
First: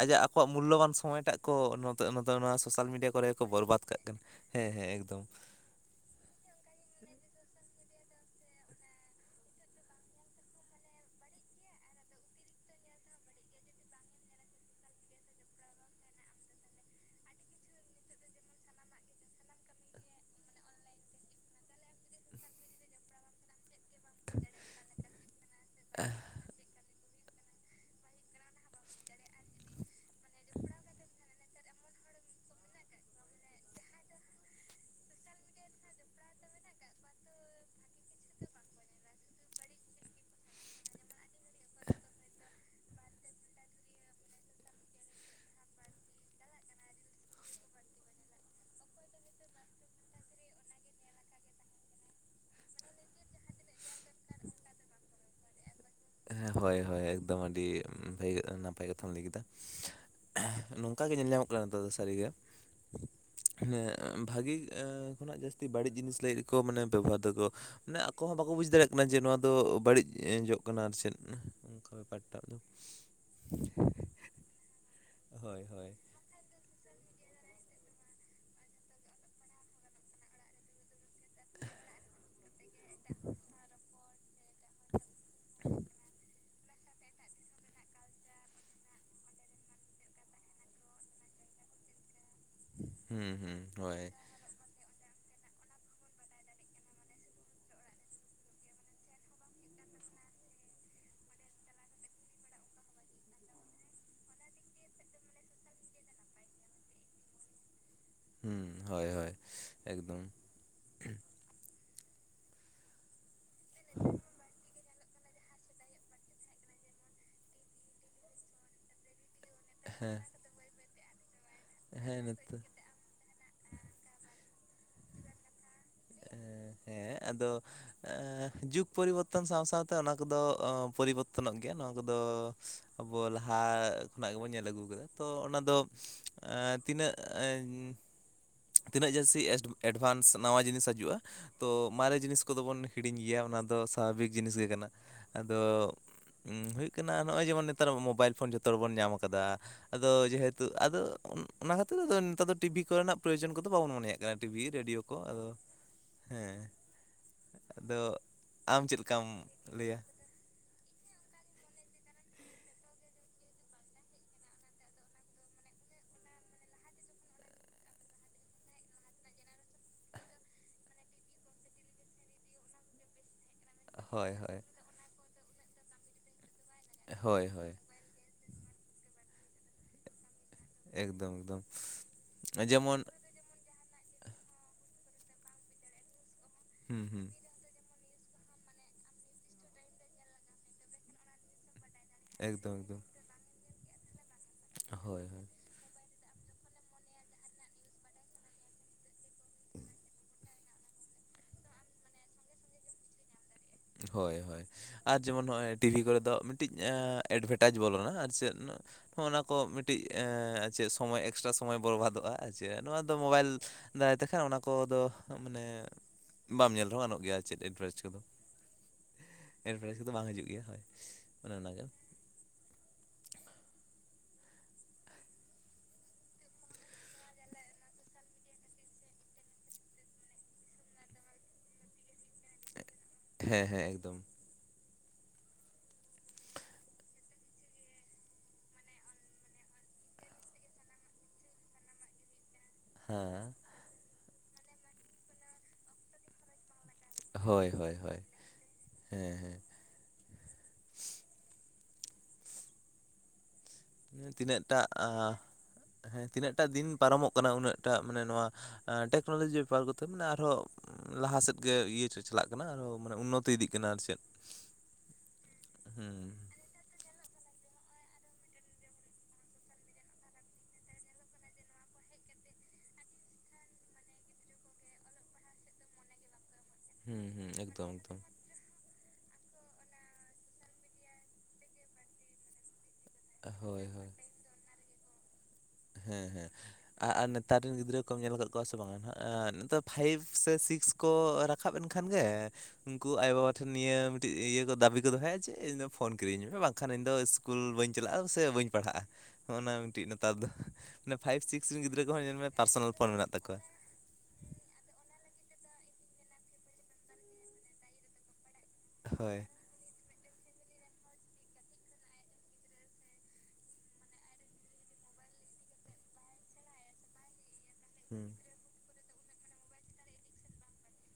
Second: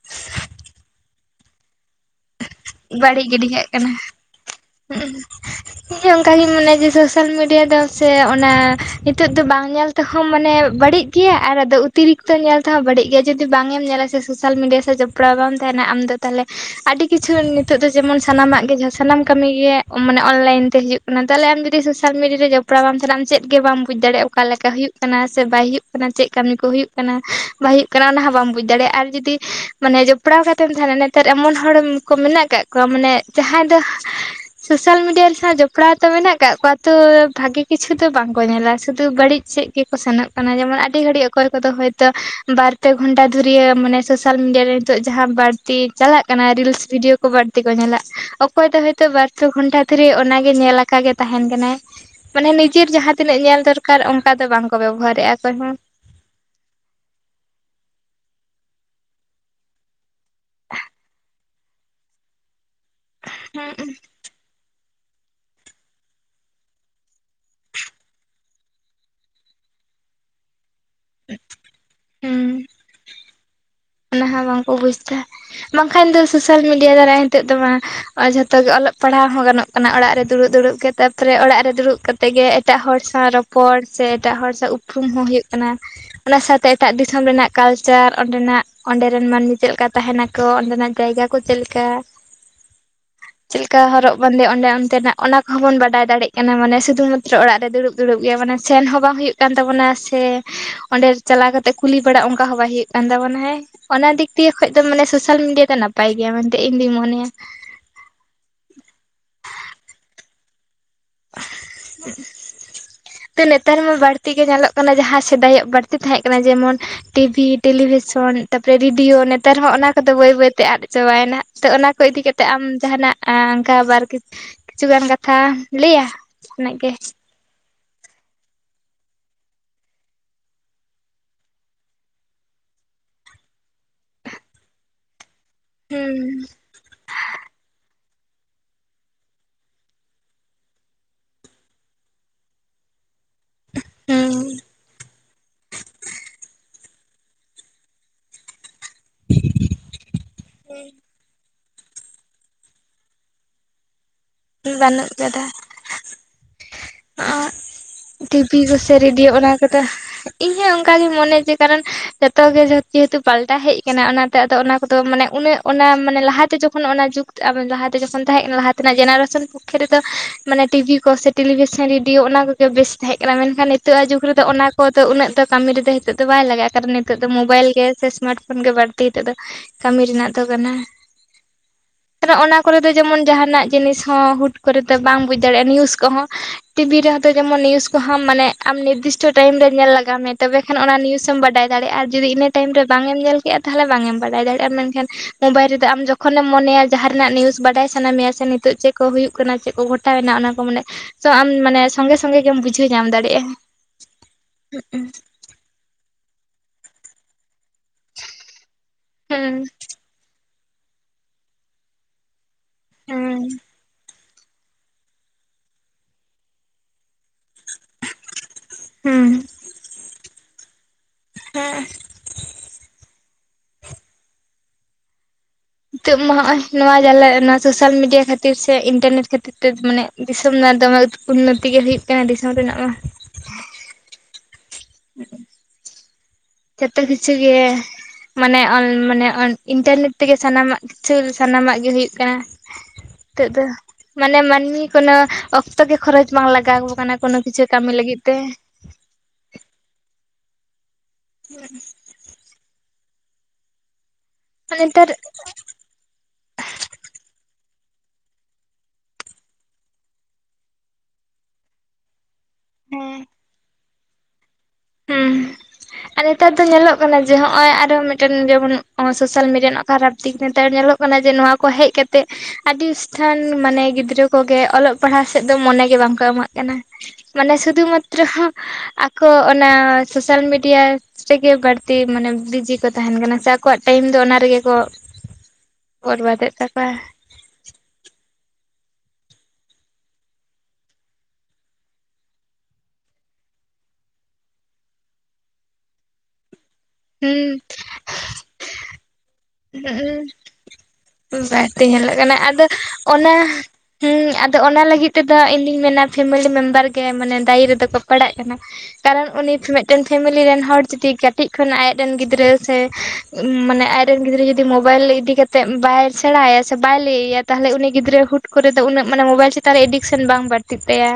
ᱟᱡᱟᱜ ᱟᱠᱚᱣᱟᱜ ᱢᱩᱞᱞᱚᱵᱟᱱ ᱥᱚᱢᱚᱭᱴᱟᱜ ᱠᱚ ᱱᱚ ᱛᱚᱜ ᱚᱱᱟ ᱫᱚ ᱚᱱᱟ ᱥᱳᱥᱟᱞ ᱢᱤᱰᱤᱭᱟ ᱠᱚᱨᱮ ᱜᱮ ᱠᱚ ᱵᱚᱨᱵᱟᱫ ᱠᱟᱜ ᱠᱟᱱᱟ। ᱦᱮᱸ ᱦᱮᱸ ᱮᱠᱫᱚᱢ। ᱤᱧ ᱦᱚᱸ ᱚᱱᱠᱟ ᱜᱤᱧ ᱢᱚᱱᱮᱭᱟ ᱡᱮ ᱥᱳᱥᱟᱞ ᱢᱤᱰᱤᱭᱟ ᱫᱚ ᱥᱮ ᱚᱱᱟ ᱱᱤᱛᱚᱜ ᱫᱚ ᱵᱟᱝ ᱧᱮᱞ ᱛᱮᱦᱚᱸ ᱢᱟᱱᱮ ᱵᱟᱹᱲᱤᱡ ᱜᱮᱭᱟ। ᱟᱨ ᱟᱫᱚ ᱚᱛᱤᱨᱤᱠᱛᱚ ᱧᱮᱞ ᱛᱮᱦᱚᱸ ᱵᱟᱹᱲᱤᱡ ᱜᱮᱭᱟ। ᱡᱩᱫᱤ ᱵᱟᱝᱮᱢ ᱧᱮᱞᱟ ᱥᱮ ᱥᱳᱥᱟᱞ ᱢᱤᱰᱤᱭᱟ ᱥᱮ ᱡᱚᱯᱲᱟᱣ ᱵᱟᱢ ᱛᱟᱦᱮᱱᱟ ᱟᱢ ᱫᱚ ᱛᱟᱦᱟᱞᱮ ᱟᱹᱰᱤ ᱠᱤ ᱪᱷᱩ ᱱᱤᱛᱚᱜ ᱫᱚ ᱡᱮᱢᱚᱱ, ᱥᱟᱱᱟᱢᱟᱜ ᱜᱮ ᱥᱟᱱᱟᱢ ᱠᱟᱹᱢᱤ ᱜᱮ ᱢᱟᱱᱮ ᱚᱱᱞᱟᱭᱤᱱ ᱛᱮ ᱦᱤᱡᱩᱜ ᱠᱟᱱᱟ। ᱛᱟᱦᱚᱞᱮ ᱟᱢ ᱡᱩᱫᱤ ᱥᱳᱥᱟᱞ ᱥᱳᱥᱟᱞ ᱢᱤᱰᱤᱭᱟ ᱨᱮ ᱡᱚᱯᱲᱟᱣ ᱵᱟᱢ ᱛᱟᱦᱮᱱᱟ᱾ ᱟᱢ ᱪᱮᱫ ᱜᱮ ᱵᱟᱢ ᱵᱩᱡᱽ ᱫᱟᱲᱮᱭᱟᱜᱼᱟ। ᱚᱠᱟ ᱞᱮᱠᱟ ᱦᱩᱭᱩᱜ ᱠᱟᱱᱟ ᱥᱮ ᱵᱟᱭ ᱦᱩᱭᱩᱜ ᱠᱟᱱᱟ। ᱪᱮᱫ ᱠᱟᱹᱢᱤ ᱠᱚ ᱦᱩᱭᱩᱜ ᱠᱟᱱᱟ। ᱵᱟᱭ ᱦᱩᱭᱩᱜ ᱠᱟᱱᱟ ᱚᱱᱟ ᱦᱚᱸ ᱵᱟᱢ ᱵᱩᱡᱽ ᱫᱟᱲᱮᱭᱟᱜᱼᱟ। ᱟᱨ ᱡᱩᱫᱤ ᱢᱟᱱᱮ ᱡᱚᱯᱲᱟᱣ ᱠᱟᱛᱮᱢ ᱛᱟᱦᱮᱱᱟ। ᱱᱮᱛᱟᱨ ᱮᱢᱚᱱ ᱦᱚᱲ ᱠᱚ ᱢᱮᱱᱟᱜ ᱠᱟᱜ ᱠᱚᱣᱟ। ᱢᱟᱱᱮ ᱡᱟᱦᱟᱸᱭ ᱫᱚ ᱥᱳᱥᱟᱞ ᱢᱤᱰᱤᱭᱟ ᱨᱮ ᱥᱟᱶ ᱡᱚᱯᱲᱟᱣ ᱛᱚ ᱢᱮᱱᱟᱜ ᱠᱟᱜ ᱠᱚᱣᱟ, ᱛᱚ ᱵᱷᱟᱜᱮ ᱠᱤᱪᱷᱩ ᱫᱚ ᱵᱟᱝᱠᱚ ᱧᱮᱞᱟ? ᱥᱩᱫᱩ ᱵᱟᱹᱲᱤᱡ ᱥᱮᱫ ᱜᱮᱠᱚ ᱥᱮᱱᱚᱜ ᱠᱟᱱᱟ। ᱡᱮᱢᱚᱱ ᱟᱹᱰᱤ ᱜᱷᱟᱹᱲᱤᱡ ᱚᱠᱚᱭ ᱠᱚᱫᱚ ᱦᱚᱳᱭᱛᱳ, ᱵᱟᱨ ᱯᱮ ᱜᱷᱚᱱᱴᱟ ᱫᱷᱩᱨᱭᱟᱹ ᱢᱟᱱᱮ ᱥᱳᱥᱟᱞ ᱢᱤᱰᱤᱭᱟ ᱨᱮ ᱱᱤᱛᱚᱜ ᱡᱟᱦᱟᱸ ᱵᱟᱹᱲᱛᱤ ᱪᱟᱞᱟᱜ ᱠᱟᱱᱟ। ᱨᱤᱞᱥ ᱵᱷᱤᱰᱭᱳ ᱠᱚ ᱵᱟᱹᱲᱛᱤ ᱠᱚ ᱧᱮᱞᱟ। ᱚᱠᱚᱭ ᱫᱚ ᱦᱚᱳᱭᱛᱳ ᱵᱟᱨᱯᱮ ᱜᱷᱚᱱᱴᱟ ᱫᱷᱚᱨᱮ ᱚᱱᱟ ᱜᱮ ᱧᱮᱞ ᱟᱠᱟ ᱜᱮ ᱛᱟᱦᱮᱱ ᱠᱟᱱᱟᱭ। ᱢᱟᱱᱮ ᱱᱤᱡᱮᱨ ᱡᱟᱦᱟᱸᱛᱤᱱᱟᱹᱜ ᱧᱮᱞ ᱫᱚᱨᱠᱟᱨ, ᱚᱱᱠᱟ ᱫᱚ ᱵᱟᱝᱠᱚ ᱵᱮᱵᱚᱦᱟᱨᱮᱫᱼᱟ ᱚᱠᱚᱭ ᱦᱚᱸ। ᱦᱮᱸ ᱦᱳᱭ ᱦᱳᱭ ᱮᱠᱫᱚᱢ ᱟᱹᱰᱤ ᱵᱷᱟᱜᱮ, ᱱᱟᱯᱟᱭ ᱠᱟᱛᱷᱟᱢ ᱞᱟᱹᱭ ᱠᱮᱫᱟ। ᱱᱚᱝᱠᱟ ᱜᱮ ᱧᱮᱞ ᱧᱟᱢᱚᱜ ᱠᱟᱱᱟ ᱱᱮᱛᱟᱨ ᱫᱚ ᱥᱟᱹᱨᱤ ᱜᱮ, <inaudible> ᱵᱷᱟᱜᱮ ᱮ ᱠᱷᱚᱱᱟᱜ ᱡᱟᱹᱥᱛᱤ ᱵᱟᱹᱲᱤᱡ ᱡᱤᱱᱤᱥ ᱞᱟᱹᱜᱤᱫ ᱜᱮᱠᱚ ᱢᱟᱱᱮ ᱵᱮᱵᱚᱦᱟᱨ ᱫᱟᱠᱚ᱾ ᱢᱟᱱᱮ ᱟᱠᱚ ᱦᱚᱸ ᱵᱟᱠᱚ ᱵᱩᱡᱽ ᱫᱟᱲᱮᱭᱟᱜ ᱠᱟᱱᱟ ᱡᱮ ᱱᱚᱣᱟ ᱫᱚ ᱵᱟᱹᱲᱤᱡ ᱡᱚᱜ ᱠᱟᱱᱟ ᱟᱨ ᱪᱮᱫ, ᱚᱝᱠᱟ ᱵᱮᱯᱟᱨ ᱦᱩᱸ ᱴᱟᱡ ᱫᱚ᱾ ᱚᱱᱟ ᱦᱚᱸ ᱵᱟᱝᱠᱚ ᱵᱩᱡᱽ ᱫᱟ᱾ ᱦᱳᱭ ᱦᱳᱭ ᱵᱟᱝᱠᱷᱟᱱ ᱫᱚ ᱥᱳᱥᱟᱞ ᱢᱤᱰᱤᱭᱟ ᱫᱟᱨᱟᱭ ᱦᱤᱛᱚᱜ ᱛᱚᱢᱟ ᱡᱷᱚᱛᱚ ᱜᱮ ᱚᱞᱚᱜ ᱯᱟᱲᱦᱟᱣ ᱦᱚᱸ ᱜᱟᱱᱚᱜ ᱠᱟᱱᱟ ᱚᱲᱟᱜ ᱨᱮ ᱫᱩᱲᱩᱵ ᱫᱩᱲᱩᱵ ᱠᱟ ᱛᱟᱨᱯᱚᱨᱮ ᱚᱲᱟᱜ ᱨᱮ ᱫᱩᱲᱩᱵ ᱠᱟᱛᱮᱜ ᱜᱮ ᱮᱴᱟᱜ ᱦᱚᱲ ᱥᱟᱶ ᱨᱚᱯᱚᱲ, ᱥᱮ ᱮᱴᱟᱜ ᱦᱚᱲ ᱥᱟᱶ ᱩᱯᱨᱩᱢ ᱦᱚᱸ ᱦᱩᱭᱩᱜ ᱠᱟᱱᱟ᱾ ᱚᱱᱟ ᱥᱟᱶᱛᱮ ᱮᱴᱟᱜ ᱫᱤᱥᱚᱢ ᱨᱮᱱᱟᱜ ᱠᱟᱞᱪᱟᱨ ᱚᱸᱰᱮᱱᱟᱜ ᱚᱸᱰᱮ ᱨᱮᱱ ᱢᱟᱹᱱᱢᱤ ᱪᱮᱫ ᱞᱮᱠᱟ ᱛᱟᱦᱮᱸᱱᱟᱠᱚ, ᱚᱸᱰᱮᱱᱟᱜ ᱡᱟᱭᱜᱟ ᱠᱚ ᱪᱮᱫ ᱞᱮᱠᱟ, ᱦᱩᱸ ᱦᱩᱸ ᱪᱮᱫ ᱞᱮᱠᱟ ᱦᱳᱭ ᱦᱚᱨᱚᱜ ᱵᱟᱸᱫᱮ ᱚᱸᱰᱮ ᱚᱱᱛᱮᱱᱟᱜ, ᱚᱱᱟ ᱠᱚᱦᱚᱸ ᱵᱚᱱ ᱵᱟᱰᱟᱭ ᱫᱟᱲᱮᱜ ᱠᱟᱱᱟ ᱢᱟᱱᱮ ᱥᱩᱫᱷᱩ ᱢᱟᱛᱨᱚ ᱚᱲᱟᱜ ᱨᱮ ᱫᱩᱲᱩᱵ ᱫᱩᱲᱩᱵ ᱜᱮ ᱢᱟᱱᱮ ᱥᱮᱱ ᱦᱚᱸ ᱵᱟᱝ ᱦᱩᱭᱩᱜ ᱠᱟᱱ ᱛᱟᱵᱚᱱᱟ ᱥᱮ ᱚᱸᱰᱮ ᱪᱟᱞᱟᱣ ᱠᱟᱛᱮᱜ ᱠᱩᱞᱤ ᱵᱟᱲᱟ ᱚᱝᱠᱟ ᱦᱚᱸ ᱵᱟᱭ ᱦᱩᱭᱩᱜ ᱠᱟᱱ ᱛᱟᱵᱚᱱᱟ ᱦᱮᱸ᱾ ᱚᱱᱟ ᱫᱤᱠ ᱫᱤᱭᱮ ᱠᱷᱚᱡ ᱫᱚ ᱢᱟᱱᱮ ᱥᱳᱥᱟᱞ ᱢᱤᱰᱤᱭᱟ ᱫᱚ ᱱᱟᱯᱟᱭ ᱜᱮᱭᱟ ᱢᱮᱱᱛᱮ ᱤᱧ ᱫᱩᱧ ᱢᱚᱱᱮᱭᱟ᱾ ᱦᱩᱸ ᱦᱳᱭ ᱦᱳᱭ, ᱮᱠᱫᱚᱢ᱾ ᱛᱚ ᱱᱮᱛᱟᱨ ᱢᱟ ᱵᱟᱹᱲᱛᱤ ᱜᱮ ᱧᱮᱞᱚᱜ ᱠᱟᱱᱟ ᱡᱟᱦᱟᱸ ᱥᱮᱫᱟᱭᱟᱜ ᱵᱟᱹᱲᱛᱤ ᱛᱟᱦᱮᱸᱜ ᱠᱟᱱᱟ ᱡᱮᱢᱚᱱ ᱴᱤ. ᱵᱷᱤ., ᱴᱮᱞᱤᱵᱷᱤᱥᱚᱱ, ᱛᱟᱯᱚᱨᱮ ᱨᱮᱰᱤᱭᱳ, ᱱᱮ ᱛᱮ ᱨᱮᱦᱚᱸ ᱚᱱᱟ ᱠᱚᱫᱚ ᱦᱮᱸ ᱵᱟᱹᱭ ᱵᱟᱹᱭᱛᱮ ᱟᱫ ᱪᱟᱵᱟᱭᱮᱱᱟ᱾ ᱛᱚ ᱚᱱᱟ ᱠᱚ ᱦᱮᱸ ᱤᱫᱤ ᱠᱟᱛᱮ ᱟᱢ ᱱᱤᱛᱚᱜ ᱡᱟᱦᱟᱸᱱᱟᱜ ᱟᱸ ᱚᱝᱠᱟ ᱵᱟᱨ ᱠᱤ ᱠᱤᱪᱷᱩ ᱜᱟᱱ ᱠᱟᱛᱷᱟ ᱞᱟᱹᱭᱟ ᱮ ᱚᱱᱟᱜᱮ ᱦᱮᱸ ᱟᱫᱚ ᱮᱸᱻ ᱡᱩᱜᱽ ᱯᱚᱨᱤᱵᱚᱨᱛᱚᱱ ᱥᱟᱶ ᱥᱟᱶᱛᱮ ᱚᱱᱟ ᱠᱚᱫᱚ ᱯᱚᱨᱤᱵᱚᱨᱛᱚᱱᱚᱜ ᱜᱮᱭᱟ ᱱᱚᱣᱟ ᱠᱚᱫᱚ ᱟᱵᱚ ᱞᱟᱦᱟᱻ ᱠᱷᱚᱱᱟᱜ ᱜᱮ ᱵᱚᱱ ᱧᱮᱞ ᱟᱹᱜᱩ ᱟᱠᱟᱫᱟ, ᱛᱚ ᱚᱱᱟ ᱫᱚ ᱦᱩᱸ ᱮᱸ ᱛᱤᱱᱟᱹᱜ <unintelligible> ᱛᱤᱱᱟᱹᱜ ᱡᱟᱹᱥᱛᱤ ᱮᱰ ᱮᱰᱵᱷᱟᱱᱥ ᱱᱟᱣᱟ ᱡᱤᱱᱤᱥ ᱦᱟ ᱦᱤᱡᱩᱜᱼᱟ, ᱛᱚ ᱢᱟᱨᱮ ᱡᱤᱱᱤᱥ ᱠᱚᱫᱚ ᱵᱚᱱ ᱦᱤᱲᱤᱧ ᱜᱮᱭᱟ ᱚᱱᱟ ᱫᱚ ᱥᱟᱵᱷᱟᱵᱤᱠ ᱦᱩᱸ ᱡᱤᱱᱤᱥ ᱜᱮ ᱠᱟᱱᱟ᱾ ᱟᱫᱚ ᱦᱩᱭᱩᱜ ᱠᱟᱱᱟ ᱱᱚᱜᱼᱚᱭ ᱡᱮᱢᱚᱱ ᱱᱮᱛᱟᱨ ᱢᱳᱵᱟᱭᱤᱞ ᱯᱷᱳᱱ ᱡᱚᱛᱚ ᱦᱚᱲ ᱵᱚᱱ ᱧᱟᱢ ᱠᱟᱫᱟ, ᱟᱫᱚ ᱡᱮᱦᱮᱛᱩ ᱦᱮᱸ ᱟᱫᱚ ᱚᱱᱟ ᱠᱷᱟᱹᱛᱤᱨ ᱟᱫᱚ ᱱᱮᱛᱟᱨ ᱫᱚ ᱴᱤ. ᱵᱷᱤ. ᱠᱚ ᱨᱮᱱᱟᱜ ᱯᱨᱚᱭᱭᱳᱡᱚᱱ ᱠᱚᱫᱚ ᱵᱟᱵᱚᱱ ᱢᱚᱱᱮᱭᱟᱜ ᱡᱟᱦᱟᱸ ᱴᱤ. ᱵᱷᱤ., ᱨᱮᱰᱤᱭᱳ ᱵᱟᱹᱱᱩᱜ ᱠᱚ ᱠᱟᱫᱟ ᱟᱫᱚ ᱦᱮᱸ᱾ ᱟᱫᱚ ᱴᱤᱵᱷᱤ ᱟᱢ ᱠᱚᱥᱮ ᱪᱮᱫ ᱞᱮᱠᱟᱢ ᱨᱮᱰᱤᱭᱳ ᱚᱱᱟ ᱠᱚᱫᱚ ᱞᱟᱹᱭᱟ? ᱤᱧ ᱦᱚᱸ ᱚᱝᱠᱟᱜᱮᱧ ᱢᱚᱱᱮᱭᱟ ᱡᱮ ᱠᱟᱨᱚᱱ ᱡᱚᱛᱚ ᱜᱮ ᱡᱮᱦᱮᱛᱩ ᱯᱟᱞᱴᱟᱣ ᱦᱮᱡ ᱠᱟᱱᱟ ᱚᱱᱟᱛᱮ ᱟᱫᱚ ᱚᱱᱟ ᱠᱚᱫᱚ ᱢᱟᱱᱮ ᱩᱱᱟᱹᱜ ᱚᱱᱟ ᱢᱟᱱᱮ ᱞᱟᱦᱟᱛᱮ ᱡᱚᱠᱷᱚᱱ ᱚᱱᱟ ᱡᱩᱜᱽ ᱟᱵᱮᱱ ᱞᱟᱦᱟᱛᱮ ᱡᱚᱠᱷᱚᱱ ᱛᱟᱦᱮᱸᱜ ᱠᱟᱱᱟ ᱞᱟᱦᱟ ᱛᱮᱱᱟᱜ ᱡᱮᱱᱟᱨᱮᱥᱚᱱ ᱠᱩ ᱠᱷᱤ ᱨᱮᱫᱚ ᱢᱟᱱᱮ ᱴᱤ. ᱵᱷᱤ. ᱠᱚ ᱥᱮ ᱴᱮᱞᱤᱵᱮ ᱦᱮᱸ ᱨᱤᱰᱤᱭᱳ ᱚᱱᱟ ᱠᱚᱜᱮ ᱵᱮᱥ ᱛᱟᱦᱮᱸᱜ ᱠᱟᱱᱟ ᱢᱮᱱᱠᱷᱟᱱ ᱱᱤᱛᱚᱜ -ᱟᱜ ᱡᱩᱜᱽ ᱦᱳᱭ ᱨᱮᱫᱚ ᱦᱳᱭ ᱚᱱᱟ ᱠᱚᱫᱚ ᱩᱱᱟᱹᱜ ᱫᱚ ᱠᱟᱹᱢᱤ ᱨᱮᱫᱚ ᱦᱤᱛᱚᱜ ᱫᱚ ᱵᱟᱭ ᱞᱟᱜᱟᱜ-ᱟ ᱠᱟᱨᱚᱱ ᱱᱤᱛᱚᱜ ᱫᱚ ᱦᱳᱭ ᱢᱳᱵᱟᱭᱤᱞ ᱦᱳᱭ ᱜᱮ ᱥᱮ ᱥᱢᱟᱨᱴ ᱯᱷᱳᱱ ᱜᱮ ᱵᱟᱹᱲᱛᱤ ᱦᱤᱛᱚᱜ ᱫᱚ, ᱠᱟᱹᱢᱤ ᱨᱮᱱᱟᱜ ᱛᱚ ᱠᱟᱱᱟ᱾ ᱮᱠᱫᱚᱢ ᱮᱠᱫᱚᱢ <unintelligible> ᱚᱱᱟ ᱠᱚᱨᱮ ᱫᱚ ᱡᱮᱢᱚᱱ ᱡᱟᱦᱟᱸᱱᱟᱜ ᱡᱤᱱᱤᱥ ᱦᱚᱸ ᱦᱩᱴ ᱠᱚᱨᱮ ᱫᱚ ᱵᱟᱝ ᱵᱩᱡᱽ ᱫᱟᱲᱮᱭᱟᱜ-ᱟ ᱱᱤᱭᱩᱡ ᱠᱚᱦᱚᱸ, ᱴᱤ. ᱵᱷᱤ. ᱦᱩᱸ ᱨᱮᱦᱚᱸ ᱦᱩᱸ ᱛᱚ ᱡᱮᱢᱚᱱ ᱱᱤᱭᱩᱥ ᱛᱚ ᱦᱟᱢ ᱢᱟᱱᱮ ᱟᱢ ᱱᱤᱨᱫᱤᱥᱴᱚ ᱴᱟᱭᱤᱢ ᱨᱮ ᱧᱮᱞ ᱞᱟᱜᱟᱣ ᱢᱮᱭᱟ, ᱛᱚᱵᱮ ᱠᱷᱟᱱ ᱚᱱᱟ ᱱᱤᱭᱩᱥ ᱮᱢ ᱵᱟᱰᱟᱭ ᱫᱟᱲᱮᱭᱟᱜ-ᱟ᱾ ᱡᱩᱫᱤ ᱤᱱᱟᱹ ᱴᱟᱭᱤᱢ ᱮᱠᱫᱚᱢ ᱨᱮ ᱮᱠᱫᱚᱢ ᱵᱟᱝ ᱮᱢ ᱧᱮᱞ ᱠᱮᱜ-ᱟ ᱛᱟᱦᱚᱞᱮ ᱵᱟᱝᱮᱢ ᱵᱟᱰᱟᱭ ᱫᱟᱲᱮᱭᱟᱜ-ᱟ᱾ ᱢᱮᱱᱠᱷᱟᱱ ᱦᱳᱭ ᱦᱳᱭ ᱢᱳᱵᱟᱭᱤᱞ ᱨᱮᱫᱚ ᱟᱢ ᱡᱚ ᱠᱷᱚᱱᱮᱢ ᱢᱚᱱᱮᱭᱟ ᱡᱟᱦᱟᱸ ᱨᱮᱱᱟᱜ ᱱᱤᱭᱩᱥ ᱵᱟᱰᱟᱭ ᱥᱟᱱᱟ ᱢᱮᱭᱟ ᱥᱮ ᱱᱤᱛᱚᱜ ᱪᱮᱫ ᱠᱚ ᱦᱩᱭᱩᱜ ᱠᱟᱱᱟ ᱪᱮᱫ ᱠᱚ ᱜᱷᱚᱴᱟᱣᱮᱱᱟ ᱚᱱᱟ ᱠᱚ ᱢᱟᱱᱮ <unintelligible> ᱟᱢ ᱢᱟᱱᱮ ᱥᱚᱸᱜᱮ ᱥᱚᱸᱜᱮ ᱜᱮᱢ ᱵᱩᱡᱷᱟᱹᱣ ᱧᱟᱢ ᱫᱟᱲᱮᱭᱟᱜ-ᱟ᱾ ᱦᱳᱭ ᱦᱳᱭ ᱟᱨ ᱡᱮᱢᱚᱱ ᱱᱚᱜ-ᱚᱭ ᱴᱤ. ᱵᱷᱤ. ᱠᱚᱨᱮ ᱫᱚ ᱢᱤᱫᱴᱤᱡ ᱮᱸᱻ ᱮᱰ ᱵᱷᱮᱴᱟᱡᱽ ᱵᱚᱞᱚᱱᱟ ᱟᱨ ᱪᱮᱫ, ᱚᱱᱟ ᱠᱚ ᱦᱩᱸ ᱠᱟᱹᱴᱤᱡ ᱮᱸ ᱪᱮᱫ ᱥᱚᱢᱚᱭ ᱮᱠᱥᱴᱨᱟ ᱥᱚᱢᱚᱭ ᱵᱚᱨᱵᱟᱫᱚᱜ-ᱟ ᱦᱮᱪᱮ ᱱᱚᱣᱟ ᱫᱚ ᱢᱳᱵᱟᱭᱤᱞ ᱫᱟᱭ ᱛᱮᱠᱷᱟᱱ ᱚᱱᱟ ᱠᱚ ᱫᱚ ᱢᱟᱱᱮ, ᱵᱟᱢ ᱧᱮᱞ ᱨᱮᱦᱚᱸ ᱜᱟᱱᱚᱜ ᱜᱮᱭᱟ ᱪᱮᱫ <unintelligible> ᱠᱚᱫᱚ᱾ ᱦᱩᱸ᱾ ᱮᱰ ᱵᱷᱮᱴᱟᱡ ᱠᱚᱫᱚ ᱵᱟᱝ ᱦᱟᱹᱡᱩᱜ ᱜᱮᱭᱟ ᱦᱳᱭ, ᱚᱱᱮ ᱚᱱᱟ ᱦᱮᱸ ᱜᱮ᱾ ᱱᱤᱛᱚᱜ ᱢᱟ ᱦᱚᱸᱜ-ᱚᱭ ᱱᱚᱣᱟ ᱡᱟᱞᱟ ᱱᱚᱣᱟ ᱥᱳᱥᱟᱞ ᱢᱤᱰᱤᱭᱟ ᱠᱷᱟᱹ ᱛᱤᱨ ᱥᱮ ᱤᱱᱴᱟᱨᱱᱮᱴ ᱠᱷᱟᱹᱛᱤᱨ ᱛᱮ ᱢᱟᱱᱮ ᱫᱤᱥᱚᱢ ᱨᱮᱱᱟᱜ ᱫᱚᱢᱮ ᱩᱱᱱᱚᱛᱤ ᱜᱮ ᱦᱩᱭᱩᱜ ᱠᱟᱱᱟ ᱫᱤᱥᱚᱢ ᱨᱮᱱᱟᱜ ᱢᱟ ᱦᱮᱸ ᱦᱮᱸ ᱮᱠᱫᱚᱢ᱾ ᱡᱷᱚᱛᱚ ᱠᱤᱪᱷᱩ ᱜᱮ᱾ ᱢᱟᱱᱮ ᱚᱱ ᱢᱟᱱᱮ ᱚᱱ ᱤᱱᱴᱟᱨᱱᱮᱴ ᱛᱮᱜᱮ ᱥᱟᱱᱟᱢᱟᱜ ᱠᱤᱪᱷᱩ ᱥᱟᱱᱟᱢᱟᱜ ᱜᱮ ᱦᱩᱭᱩᱜ ᱠᱟᱱᱟ᱾ ᱱᱤᱛᱳᱜ ᱦᱮᱸ ᱫᱚ ᱢᱟᱱᱮ ᱢᱟᱹᱱᱢᱤ ᱠᱳᱱᱳ ᱚᱠᱛᱚ ᱜᱮ ᱠᱷᱚᱨᱚᱪ ᱵᱟᱝ ᱞᱟᱜᱟᱣ ᱢᱟᱱᱮ ᱠᱳᱱᱳ ᱠᱤᱪᱷᱩ ᱦᱳᱭ ᱠᱟᱹᱢᱤ ᱦᱳᱭ ᱦᱳᱭ ᱞᱟᱹᱜᱤᱫ ᱛᱮ ᱦᱮᱸ ᱦᱮᱸ᱾ ᱦᱮᱸ᱾ ᱦᱮᱸ ᱛᱤᱱᱟᱹᱜ ᱢᱟᱱᱮ ᱴᱟᱜ ᱱᱮᱛᱟᱨ ᱟ ᱦᱮᱸ ᱛᱤᱱᱟᱹᱜ ᱴᱟᱜ ᱫᱤᱱ ᱯᱟᱨᱚᱢᱚᱜ ᱠᱟᱱᱟ ᱩᱱᱟᱹᱜ ᱴᱟᱜ ᱢᱟᱱᱮ ᱱᱚᱣᱟ ᱮ ᱴᱮᱠᱱᱳᱞᱚᱡᱤ ᱵᱮᱯᱟᱨ ᱠᱚᱛᱚ ᱢᱮᱱᱟᱜ-ᱟ ᱟᱨᱦᱚᱸ ᱟ ᱞᱟᱦᱟ ᱥᱮᱫ ᱜᱮ ᱤᱭᱟᱹ ᱪᱟᱪᱟᱞᱟᱜ ᱠᱟᱱᱟ ᱟᱨᱦᱚᱸ ᱢᱟᱱᱮ ᱩᱱᱱᱚᱛᱤ ᱤᱫᱤ ᱠᱟᱱᱟ ᱟᱨ ᱪᱮᱫ? ᱦᱮᱸ ᱦᱩᱸ ᱟᱨ ᱱᱮᱛᱟᱨ ᱫᱚ ᱧᱮᱞᱚᱜ ᱠᱟᱱᱟ ᱡᱮ ᱱᱚᱜ-ᱚᱭ ᱟᱨᱦᱚᱸ ᱢᱤᱫᱴᱮᱱ ᱡᱮᱢᱚᱱ ᱥᱳᱥᱟᱞ ᱢᱤᱰᱤᱭᱟ ᱨᱮᱱᱟᱜ ᱠᱷᱟᱨᱟᱯ ᱫᱤᱠ ᱱᱮᱛᱟᱨ ᱧᱮᱞᱚᱜ ᱠᱟᱱᱟ ᱡᱮ ᱱᱚᱣᱟ ᱠᱚ ᱦᱮᱡ ᱠᱟᱛᱮ ᱟᱹᱰᱤ ᱤᱥᱛᱷᱟᱱ ᱢᱟᱱᱮ ᱜᱤᱫᱽᱨᱟᱹ ᱠᱚᱜᱮ ᱚᱞᱚᱜ ᱯᱟᱲᱦᱟᱜ ᱥᱮᱫ ᱫᱚ ᱢᱚᱱᱮ ᱜᱮ ᱵᱟᱝ ᱠᱚ ᱮᱢᱟᱜ ᱠᱟᱱᱟ ᱦᱩᱸ ᱦᱩᱸ ᱢᱟᱱᱮ ᱥᱩᱫᱷᱩ ᱮᱠᱫᱚᱢ ᱮᱠᱫᱚᱢ ᱢᱟᱛᱨᱚ ᱟᱠᱚ ᱥᱳᱥᱟᱞ ᱢᱤᱰᱤᱭᱟ ᱨᱮᱜᱮ ᱵᱟᱹᱲᱛᱤ ᱢᱟᱱᱮ ᱵᱷᱤᱡᱤᱴ ᱠᱚ ᱛᱟᱦᱮᱱ ᱠᱟᱱᱟ ᱥᱮ ᱟᱠᱚᱣᱟᱜ ᱦᱳᱭ ᱴᱟᱭᱤᱢ ᱦᱳᱭ ᱫᱚ ᱚᱱᱟ ᱨᱮᱜᱮ ᱠᱚ ᱦᱮᱸ ᱦᱮᱸ ᱵᱚᱨᱵᱟᱫᱮᱫ ᱛᱟᱠᱚᱣᱟ ᱟᱨ ᱱᱮᱛᱟᱨ ᱱᱮᱛᱟᱨ ᱨᱮᱱ ᱜᱤᱫᱽᱨᱟᱹ ᱠᱚᱢ ᱧᱮᱞ ᱟᱠᱟᱫ ᱠᱚᱣᱟ ᱥᱮ ᱵᱟᱝᱟ ᱱᱟᱦᱟᱜ ᱱᱤᱛᱚᱜ ᱯᱷᱟᱭᱤᱵ ᱥᱮ ᱥᱤᱠᱥ ᱠᱚ ᱨᱟᱠᱟᱵ ᱮᱱ ᱠᱷᱟᱱ ᱜᱮ ᱩᱱᱠᱩ ᱟᱭᱳ ᱵᱟᱵᱟ ᱴᱷᱮᱱ ᱱᱤᱭᱟᱹ ᱢᱤᱫᱴᱤᱡ ᱤᱭᱟᱹ ᱠᱚ ᱫᱟᱹᱵᱤ ᱠᱚ ᱫᱚᱦᱚᱭᱟ ᱡᱮ ᱤᱧ ᱯᱷᱳᱱ ᱠᱤᱨᱤᱧ ᱢᱮ ᱦᱮ ᱵᱟᱝ ᱠᱷᱟᱱ ᱤᱧᱫᱚ ᱦᱩᱸ ᱤᱥᱠᱩᱞ ᱵᱟᱹᱧ ᱪᱟᱞᱟᱜ-ᱟ ᱥᱮ ᱵᱟᱹᱧ ᱯᱟᱲᱦᱟᱜ-ᱟ ᱦᱚᱜ-ᱱᱟ ᱢᱤᱫᱴᱤᱡ ᱱᱮᱛᱟᱨ ᱫᱚ ᱢᱟᱱᱮ ᱯᱷᱟᱭᱤᱵ ᱚᱱᱠᱟ ᱥᱤᱠᱥ ᱨᱮᱱ ᱜᱮᱛᱚ ᱜᱤᱫᱽᱨᱟᱹ ᱧᱮᱞᱚᱜ ᱠᱚᱦᱚᱸ ᱠᱟᱱᱟ ᱧᱮᱞ ᱢᱮ ᱟᱫᱚ ᱯᱟᱨᱥᱚᱱᱟᱞ ᱯᱷᱳᱱ ᱢᱮᱱᱟᱜ ᱚᱱᱟ ᱛᱟᱠᱚᱣᱟ ᱦᱮᱸ ᱟᱫᱚ ᱚᱱᱟ ᱞᱟᱹᱜᱤᱫ ᱛᱮᱫᱚ ᱤᱧᱫᱩᱧ ᱢᱮᱱᱟ ᱯᱷᱮᱢᱮᱞᱤ ᱢᱮᱢᱵᱟᱨ ᱜᱮ ᱢᱟᱱᱮ ᱫᱟᱹᱭᱤ ᱨᱮᱫᱚ ᱠᱚ ᱯᱟᱲᱟᱜ ᱠᱟᱱᱟ ᱠᱟᱨᱚᱱ ᱦᱳᱭ ᱩᱱᱤ ᱯᱷᱤᱢᱮᱞ ᱢᱤᱫᱴᱮᱱ ᱯᱷᱮᱢᱮᱞᱤ ᱨᱮᱱ ᱦᱚᱲ ᱡᱩᱫᱤ ᱠᱟᱹᱴᱤᱡ ᱠᱷᱚᱱ ᱟᱡ ᱨᱮᱱ ᱜᱤᱫᱽᱨᱟᱹ ᱥᱮ ᱢᱟᱱᱮ ᱟᱡ ᱟᱡ ᱨᱮᱱ ᱜᱤᱫᱽᱨᱟᱹ ᱡᱩᱫᱤ ᱢᱳᱵᱟᱭᱤᱞ ᱤᱫᱤ ᱠᱟᱛᱮᱫ ᱵᱟᱭ ᱥᱮᱬᱟᱭᱟ ᱥᱮ ᱵᱟᱭ ᱞᱟᱹᱭ ᱟᱭᱟ ᱛᱟᱦᱚᱞᱮ ᱩᱱᱤ ᱜᱤᱫᱽᱨᱟᱹ ᱦᱩᱸ ᱦᱩᱴ ᱠᱚᱨᱮ ᱠᱚᱨᱮ ᱫᱚ ᱩᱱᱟᱹᱜ ᱢᱟᱱᱮ ᱢᱳᱵᱟᱭᱤᱞ ᱪᱮᱛᱟᱱ ᱨᱮ ᱮᱰᱤᱠᱥᱮᱱ ᱵᱟᱝ ᱵᱟᱹᱲᱛᱤᱜ ᱛᱟᱭᱟ